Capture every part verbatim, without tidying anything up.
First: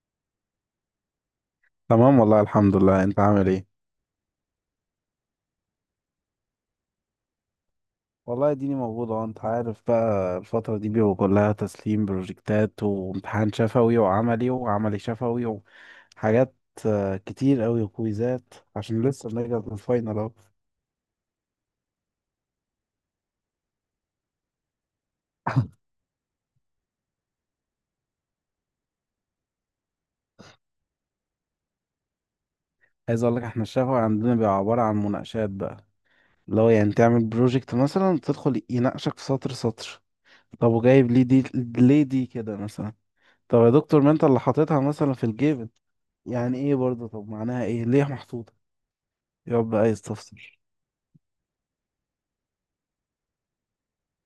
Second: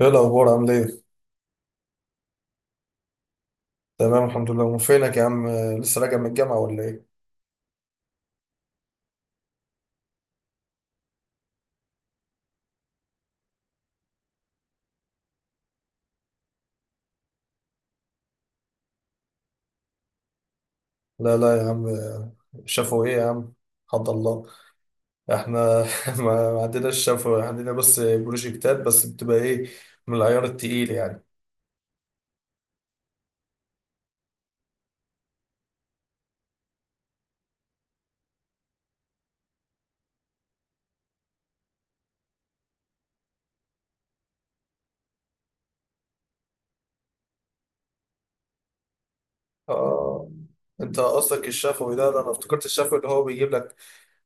ايه الاخبار، عامل ايه؟ تمام، والله الحمد لله. انت عامل ايه؟ تمام الحمد لله. أم فينك يا عم؟ لسه راجع من الجامعه ولا ايه؟ والله اديني موجود اهو. انت عارف بقى الفترة دي بيبقى كلها تسليم بروجكتات وامتحان شفوي وعملي وعملي شفوي وحاجات. آه، كتير قوي وكويزات عشان لسه بنرجع من الفاينل اهو. لا لا يا عم. شافوا ايه يا عم؟ حد الله. احنا. ما ما عندناش شافوا، عندنا بس بروجكتات، بس بتبقى ايه؟ من العيار التقيل يعني. عايز اقول لك، احنا الشفوي عندنا بيبقى عبارة عن مناقشات بقى، اللي هو يعني تعمل بروجكت مثلا تدخل يناقشك في سطر سطر. طب وجايب ليه دي؟ ليه دي كده مثلا؟ طب يا دكتور ما انت اللي حاططها مثلا في الجيب، يعني ايه برضه؟ طب معناها ايه؟ ليه محطوطة؟ يا رب عايز اه، تفصل. انت قصدك الشفوي ده ده انا افتكرت الشفوي اللي هو بيجيب لك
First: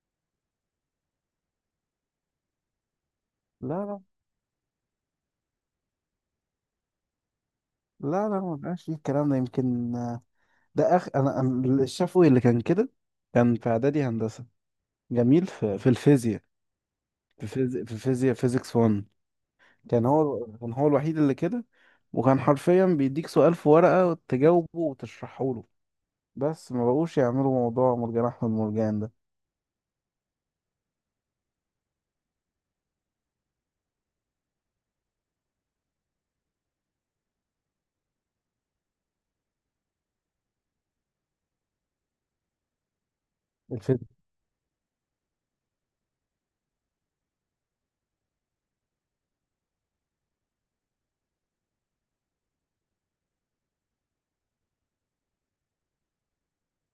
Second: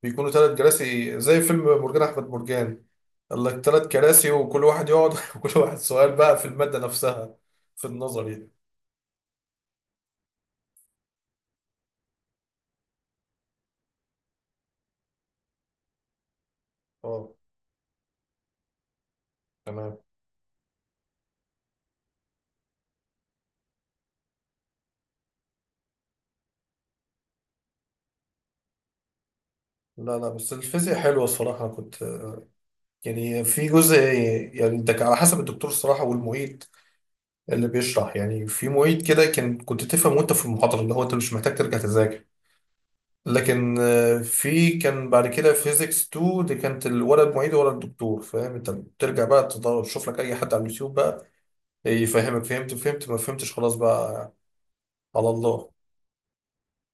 بيكونوا ثلاث كراسي زي فيلم مرجان احمد مرجان، قال لك لا ثلاث لا. كراسي وكل واحد يقعد وكل واحد سؤال بقى في الماده نفسها. في لا لا، النظري. ما بقاش فيه الكلام ده يمكن. ده اخ، انا أنا الشافوي اللي كان كده، كان في اعدادي هندسه جميل في, في الفيزياء. اه، في فيزياء في فيزياء فيزيكس واحد. تمام. كان هو كان هو الوحيد اللي كده، وكان حرفيا بيديك سؤال في ورقه تجاوبه وتشرحه له، بس ما بقوش يعملوا موضوع مرجان احمد مرجان لا لا، بس الفيزياء حلوة الصراحة. كنت يعني في جزء، يعني انت على حسب الدكتور الصراحة والمعيد اللي بيشرح. يعني في معيد كده كان كنت تفهم وانت في المحاضرة، اللي هو انت مش محتاج ترجع تذاكر. لكن ده. آه، في كان بعد كده فيزيكس اتنين دي كانت ال- ولا المعيد ولا الدكتور فاهم. انت بترجع بقى تدور تشوف لك اي حد على اليوتيوب بقى يفهمك. فهمت فهمت، ما فهمتش، خلاص بقى. على الله.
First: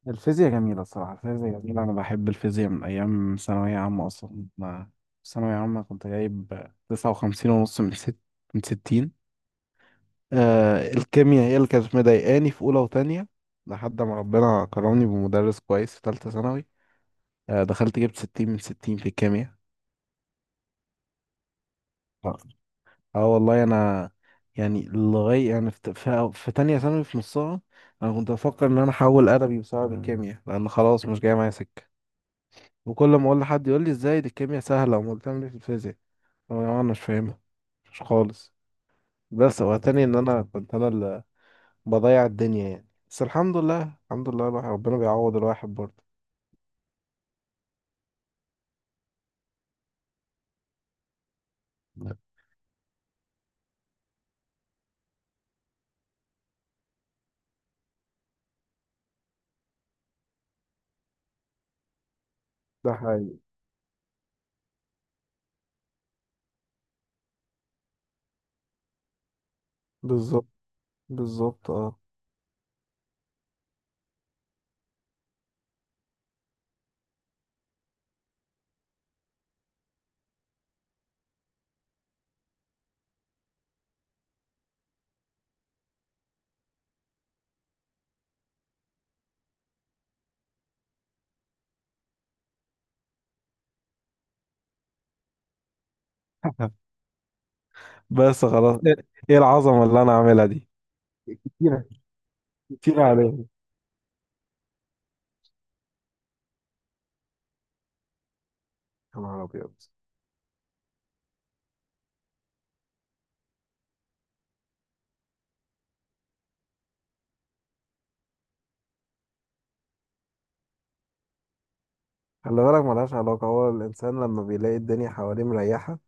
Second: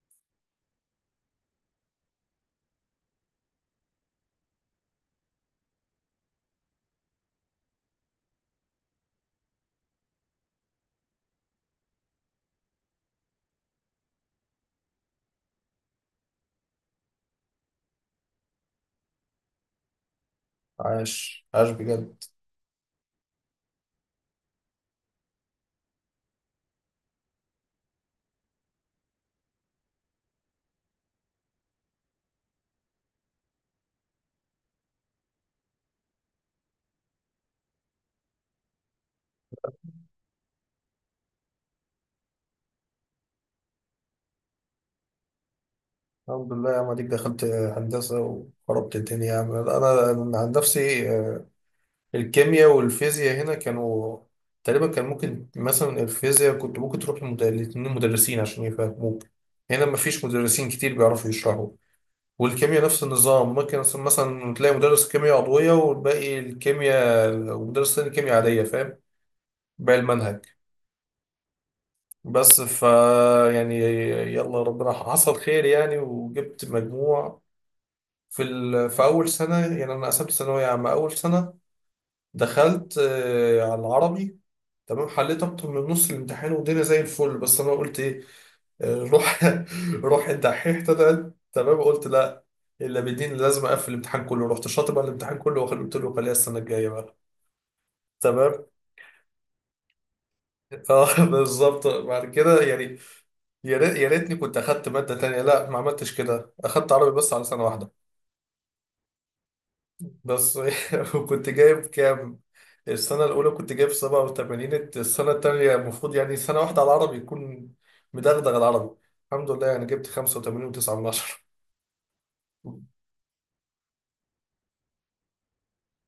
الفيزياء جميلة الصراحة، الفيزياء جميلة. أنا بحب الفيزياء من أيام ثانوية عامة أصلا. ما في ثانوية عامة كنت جايب تسعة وخمسين ونص من ست من ستين. آه، الكيمياء هي اللي كانت مضايقاني في أولى وتانية، لحد ما ربنا كرمني بمدرس كويس في تالتة ثانوي. آه، دخلت جبت ستين من ستين في الكيمياء. عاش عاش بجد. اه. آه والله، أنا يعني لغاية يعني في, في, في تانية ثانوي في نصها، أنا كنت بفكر إن أنا أحول أدبي بسبب الكيمياء، لأن خلاص مش جاي معايا سكة. وكل ما اقول لحد يقول لي، ازاي دي الكيمياء سهله، امال بتعمل ايه في الفيزياء؟ أقول له انا مش فاهمها، مش خالص. بس هو تاني ان انا كنت انا اللي بضيع الدنيا يعني. بس الحمد لله، الحمد لله، الواحد ربنا بيعوض الواحد برضه. الحمد لله يا عم، اديك دخلت هندسة وخربت الدنيا يا عم. انا أنا عن نفسي. الكيمياء والفيزياء هنا كانوا تقريبا كان ممكن. مثلا الفيزياء كنت ممكن تروح لمد- لاتنين مدرسين عشان يفهموك. هنا مفيش مدرسين كتير بيعرفوا يشرحوا. والكيمياء ده نفس حقيقي. النظام، ممكن مثلا مثلا تلاقي مدرس كيمياء عضوية والباقي الكيمياء، ومدرس تاني كيمياء عادية، فاهم، باقي المنهج. بالظبط. بالظبط اه. بس ف يعني، يلا ربنا حصل خير يعني. وجبت مجموع في ال... في أول سنة. يعني أنا قسمت ثانوية عامة أول سنة، دخلت آه، على العربي. تمام، حليت اكتر من نص الامتحان والدنيا زي الفل، بس انا قلت ايه، آه، روح روح الدحيح طلعت تمام. قلت لا، الا بالدين لازم اقفل الامتحان كله. رحت شاطب على الامتحان كله، وخل- قلت له خليها السنه الجايه بقى. بس تمام. خلاص ايه؟ إيه العظمه اللي انا عاملها دي؟ اه، كتير، بالظبط بعد كده يعني. كتير عليهم. يا ريت- يا ريتني كنت اخدت ماده تانية، لا ما عملتش كده، اخدت عربي بس على سنه واحده. يا نهار ابيض. ده الصحيح. وكنت جايب كام؟ السنة الأولى كنت جايب سبعة وتمانين، السنة التانية المفروض يعني سنة واحدة على العربي يكون مدغدغ العربي. الحمد لله، يعني جبت خمسة وتمانين وتسعة من عشرة. خلي بالك ملهاش علاقه، هو الانسان لما بيلاقي الدنيا حواليه مريحه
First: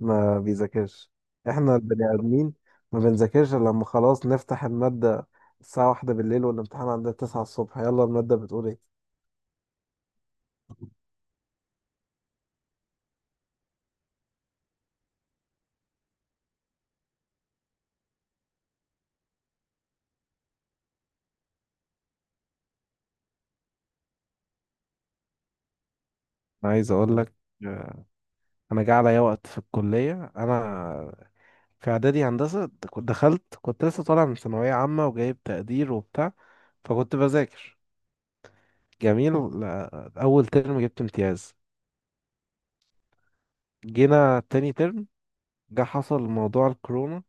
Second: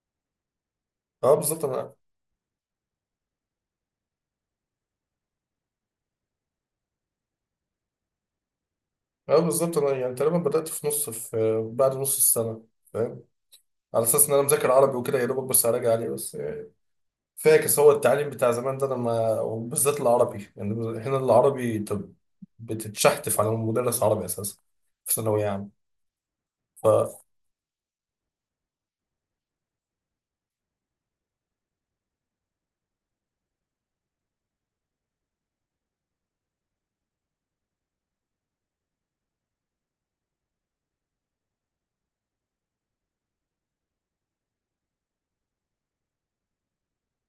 ما بيذاكرش. اه بالظبط احنا أنا البني ادمين ما بنذاكرش إلا لما خلاص نفتح المادة الساعة واحدة بالليل والامتحان عندنا تسعة الصبح، يلا المادة بتقول ايه. اه بالظبط أنا يعني تقريبا بدأت في نص، في بعد نص السنة، فاهم. على أساس إن أنا مذاكر عربي وكده يا دوبك، بس هراجع عليه بس يعني. فاكس هو التعليم بتاع زمان ده لما، وبالذات العربي يعني. هنا العربي أنت بتتشحتف على مدرس عربي أساسا في ثانوية عامة انا عايز اقول لك، آه، انا جه عليا وقت في الكليه، انا في اعدادي هندسه د- كنت دخلت كنت لسه طالع من ثانويه عامه وجايب تقدير وبتاع، فكنت بذاكر جميل. لا- اول ترم جبت امتياز. جينا تاني ترم، جه حصل موضوع الكورونا.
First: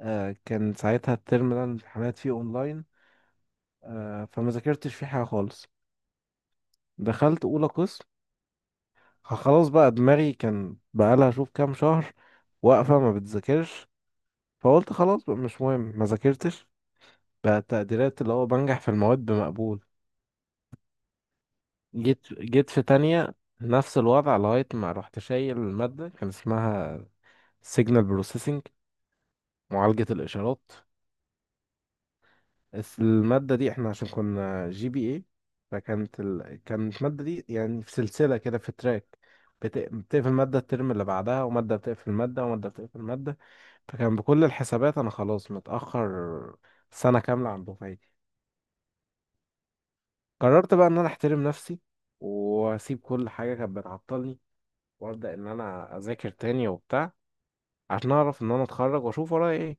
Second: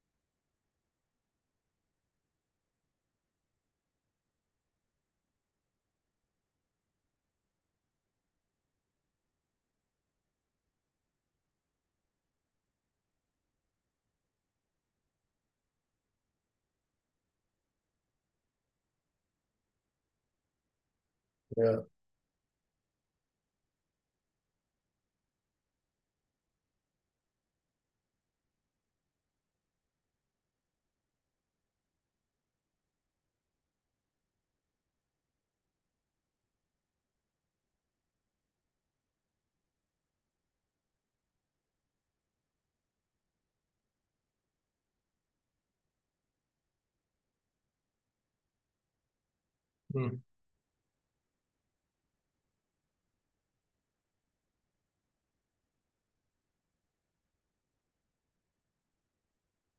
آه، كان ساعتها الترم ده الامتحانات فيه اونلاين. آه، فما ذاكرتش فيه حاجة خالص. دخلت أولى قسم، خلاص بقى دماغي كان بقالها شوف كام شهر واقفة ما بتذاكرش، فقلت خلاص بقى مش مهم. ما ذاكرتش، بقى التقديرات اللي هو بنجح في المواد بمقبول. جيت جيت في تانية نفس الوضع، لغاية ما رحت شايل المادة، كان اسمها سيجنال بروسيسنج، معالجة الإشارات. بس المادة دي احنا عشان كنا جي بي اي، فكانت ال... كانت المادة دي يعني في سلسلة كده، في تراك، بت... بتقفل مادة الترم اللي بعدها، ومادة بتقفل مادة، ومادة بتقفل مادة. فكان بكل الحسابات أنا خلاص متأخر سنة كاملة عن دفعتي. ف قررت بقى إن أنا أحترم نفسي وأسيب كل حاجة كانت بتعطلني، وأبدأ إن أنا أذاكر تاني وبتاع، عشان أعرف إن أنا أتخرج وأشوف ورايا إيه.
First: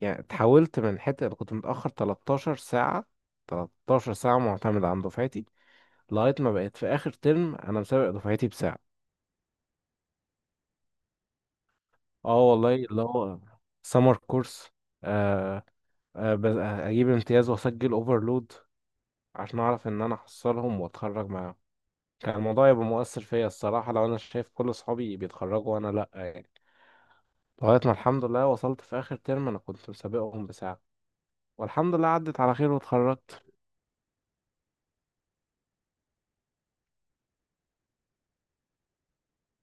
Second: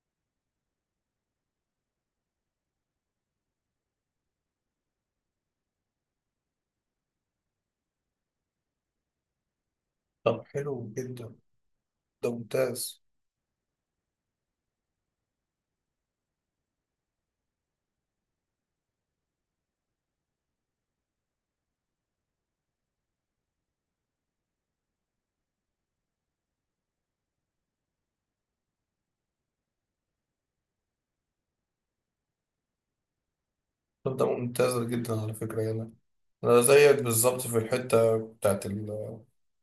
يعني اتحولت من حتة اللي كنت متأخر تلتاشر ساعة، تلتاشر ساعة معتمد عن دفعتي، لغاية ما بقيت في آخر ترم أنا مسابق دفعتي بساعة. طب حلو جدا، ده اه والله، ممتاز. اللي هو سمر كورس. آه آه بس- آه، أجيب امتياز وأسجل أوفرلود عشان أعرف إن أنا أحصلهم وأتخرج معاهم. كان الموضوع يبقى مؤثر فيا الصراحة لو أنا شايف كل أصحابي بيتخرجوا وأنا لأ يعني. لغاية ما الحمد لله وصلت في آخر ترم أنا كنت مسابقهم بساعة، والحمد لله عدت على خير واتخرجت. طب ده ممتاز جدا على فكرة يعني. أنا زيك بالظبط في الحتة بتاعت ال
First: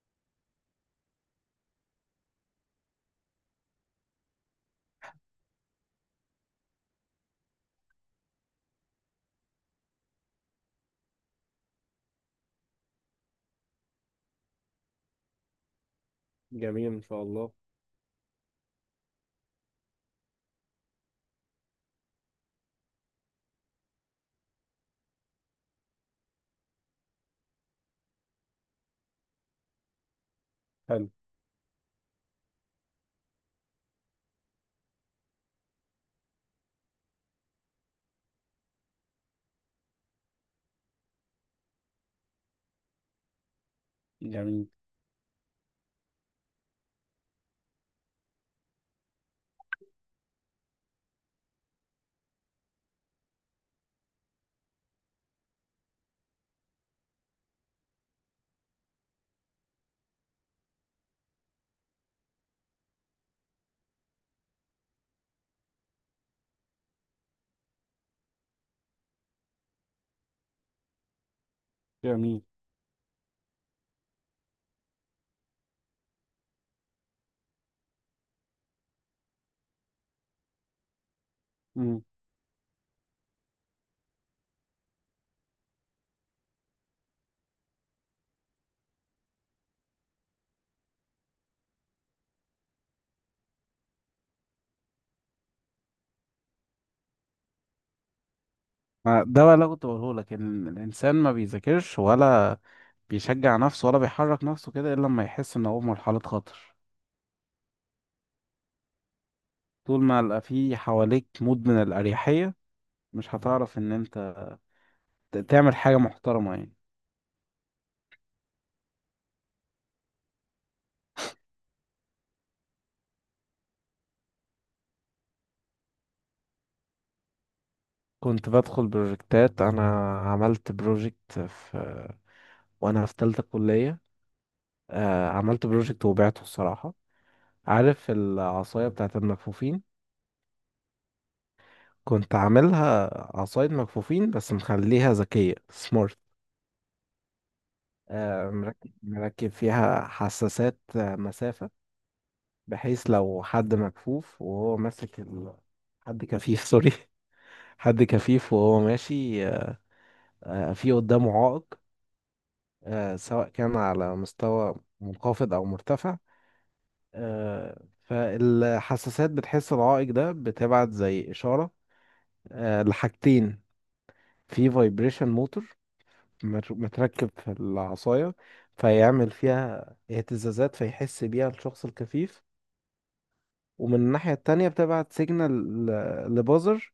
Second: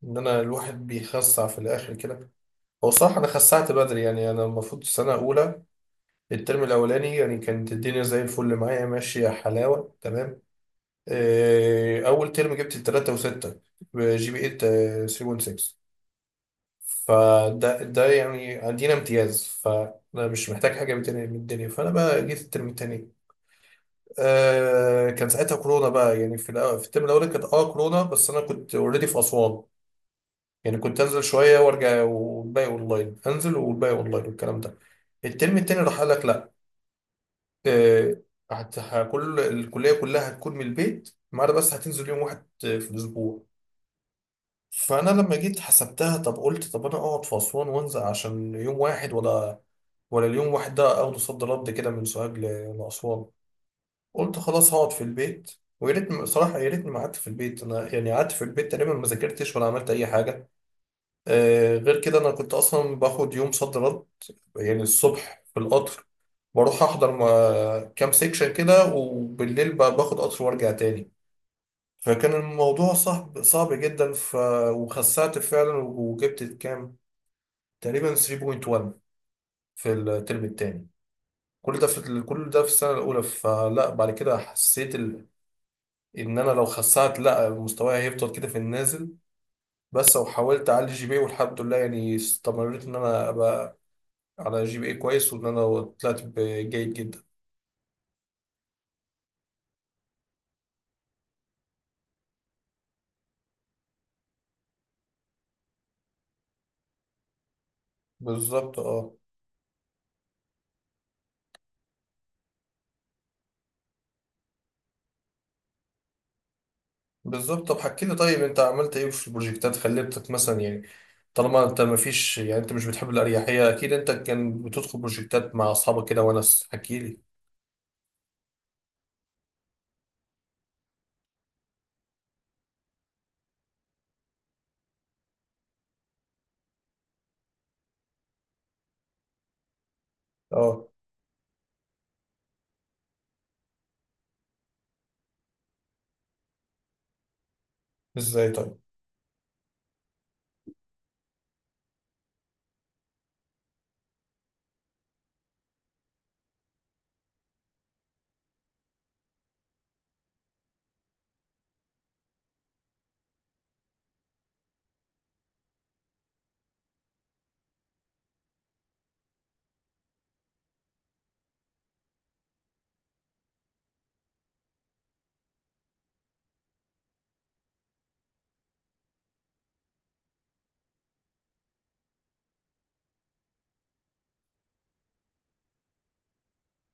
إن أنا الواحد بيخسع في الآخر كده. هو صح، أنا خسعت بدري يعني. أنا المفروض السنة الأولى الترم الأولاني يعني كانت الدنيا زي الفل معايا ماشية حلاوة تمام. إيه، أول ترم جبت تلاتة وستة جي بي إيه ثلاثة فاصلة ستة، جميل. ان شاء الله. فده ده يعني عندنا امتياز، فأنا مش محتاج حاجة من الدنيا من الدنيا. فأنا بقى جيت الترم التاني. آه، كان ساعتها كورونا بقى يعني، في الأو- في الترم الاولاني كانت اه كورونا، بس انا كنت اوريدي في اسوان. يعني كنت حلو. انزل شويه وارجع والباقي اونلاين، انزل والباقي اونلاين والكلام ده. الترم التاني راح قال لك لا، آه، هت- ه- كل الكليه كلها هتكون من البيت، ما عدا بس هتنزل يوم واحد آه، في الاسبوع. جميل، فانا لما جيت حسبتها، طب قلت طب انا اقعد في اسوان وانزل عشان يوم واحد، ولا ولا اليوم واحد ده اخده صد رد كده من سوهاج ل- لاسوان. قلت خلاص هقعد في البيت. ويا ريتني صراحة، يا ريتني ما قعدت في البيت. أنا يعني قعدت في البيت، تقريبا ما ذاكرتش ولا عملت أي حاجة. آه، غير كده أنا كنت أصلا باخد يوم صد رد. يعني الصبح في القطر بروح أحضر ما- كام سيكشن كده، وبالليل ب- باخد قطر وأرجع تاني. فكان جميل. الموضوع صعب صعب جدا ف... وخسعت فعلا وجبت كام، تقريبا تلاتة فاصلة واحد في الترم التاني. كل ده مم. في كل ده في السنة الأولى. فلا بعد كده حسيت ان انا لو خسعت، لا مستواي هيفضل كده في النازل. بس لو حاولت اعلي جي بي إيه والحمد لله يعني، استمريت ان انا ابقى على جي بي اي كويس وان انا طلعت ب- جيد جدا. ما- ده بقى اللي أنا كنت بقوله لك، إن الإنسان ما بيذاكرش ولا بيشجع نفسه ولا بيحرك نفسه كده إلا لما يحس إن هو في مرحلة خطر. بالظبط، اه، طول ما يبقى في حواليك مود من الأريحية، مش هتعرف إن أنت ت- تعمل حاجة محترمة يعني. بالظبط. طب حكي لي طيب، انت عملت ايه في البروجكتات خليتك مثلا يعني؟ طالما انت ما فيش يعني، انت مش بتحب الاريحيه، اكيد انت كان بتدخل بروجكتات مع اصحابك كده وناس، حكي لي. كنت بدخل بروجكتات انا، عملت بروجكت في وانا في تالتة كلية. آه، عملت بروجكت وبعته الصراحة. عارف العصاية بتاعت المكفوفين؟ اه، كنت عاملها عصاية مكفوفين بس مخليها ذكية، سمارت. ازاي طيب؟ مركب مركب فيها حساسات، آه، مسافة، بحيث لو حد مكفوف وهو ماسك ال... حد كفيف سوري حد كفيف وهو ماشي آه، في قدامه عائق، آه، سواء كان على مستوى منخفض أو مرتفع، آه، فالحساسات بتحس العائق ده بتبعت زي إشارة آه، لحاجتين. في فايبريشن موتور مت- متركب في العصاية، فيعمل فيها اهتزازات فيحس بيها الشخص الكفيف. ومن الناحية التانية بتبعت سيجنال لبازر،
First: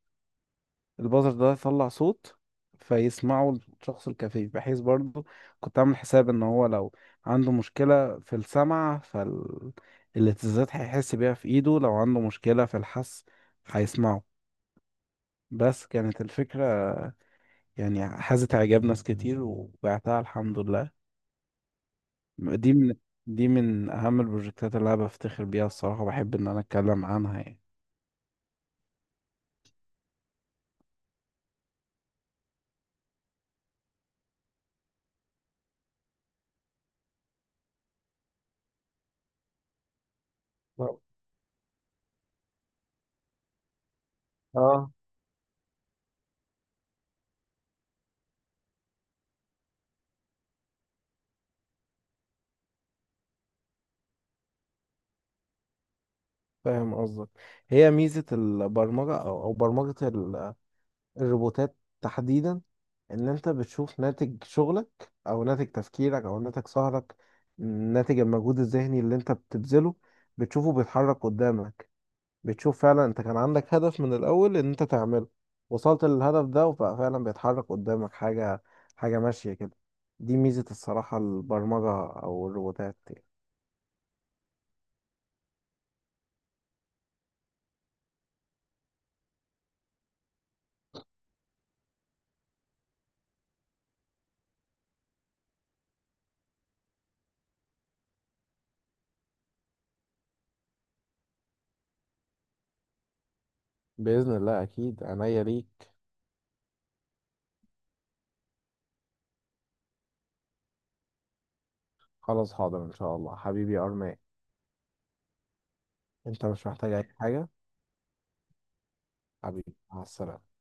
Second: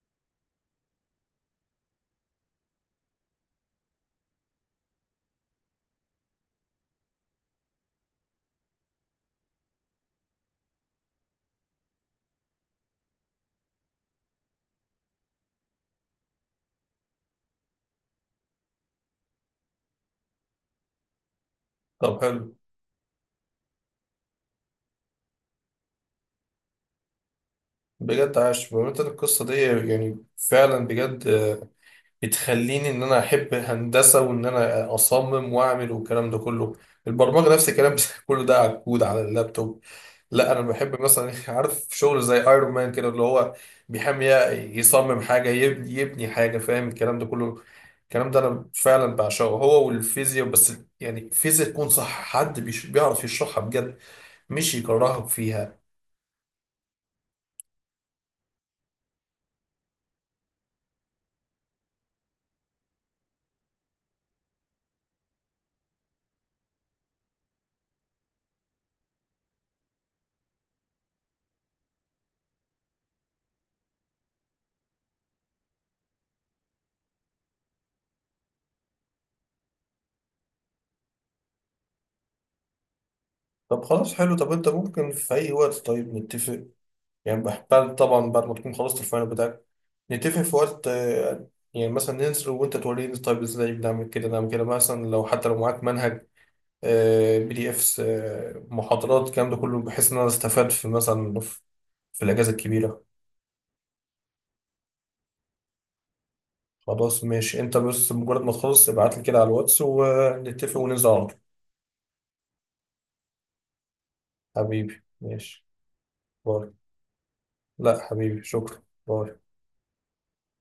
البازر ده يطلع صوت فيسمعه الشخص الكفيف، بحيث برضو كنت عامل حساب ان هو لو عنده مشكلة في السمع فالاهتزازات هيحس بيها في ايده، لو عنده مشكلة في الحس هيسمعه. بس كانت الفكرة يعني حازت اعجاب ناس كتير، وبعتها الحمد لله. طب حلو دي من دي من اهم البروجكتات اللي انا بفتخر بيها الصراحة وبحب ان انا اتكلم عنها يعني. بجد، عاش. بمناسبة القصه دي يعني، فعلا بجد بتخليني ان انا احب هندسه وان انا اصمم واعمل والكلام ده كله. البرمجه نفس الكلام كله ده على الكود على اللابتوب. لا انا بحب مثلا عارف شغل زي ايرون مان كده، اللي هو بيحمي، اه، يصمم حاجه، يبني يبني حاجه، فاهم الكلام ده كله. الكلام ده انا فعلا بعشقه، هو والفيزياء بس. يعني الفيزياء تكون صح، حد بيش- بيعرف يشرحها بجد، مش يكرهك فيها. فاهم قصدك. هي ميزة البرمجة أو أو برمجة الروبوتات تحديدا، ان انت بتشوف ناتج شغلك او ناتج تفكيرك او ناتج سهرك، ناتج المجهود الذهني اللي انت بتبذله، بتشوفه بيتحرك قدامك. بتشوف فعلا انت كان عندك هدف من الاول ان انت تعمله، وصلت للهدف ده وبقى فعلا بيتحرك قدامك حاجة، حاجة ماشية كده. دي ميزة الصراحة البرمجة او الروبوتات يعني. طب خلاص، حلو. طب انت ممكن في اي وقت طيب نتفق يعني، بعد طبعا بعد ما تكون خلصت الفاينل بتاعك نتفق في وقت آه، يعني، مثلا ننزل وانت توريني طيب ازاي بنعمل كده نعمل كده، مثلا لو حتى لو معاك منهج بي دي افس محاضرات الكلام ده كله، بحيث ان انا استفاد في مثلا في في الاجازه الكبيره. بإذن الله أكيد، عينيا ليك. خلاص ماشي، انت بس مجرد ما تخلص ابعت لي كده على الواتس ونتفق وننزل على طول. خلاص حاضر إن شاء الله حبيبي أرمان. حبيبي ماشي، أنت مش باي. محتاج أي حاجة. لا حبيبي شكرا، باي. حبيبي، مع السلامة.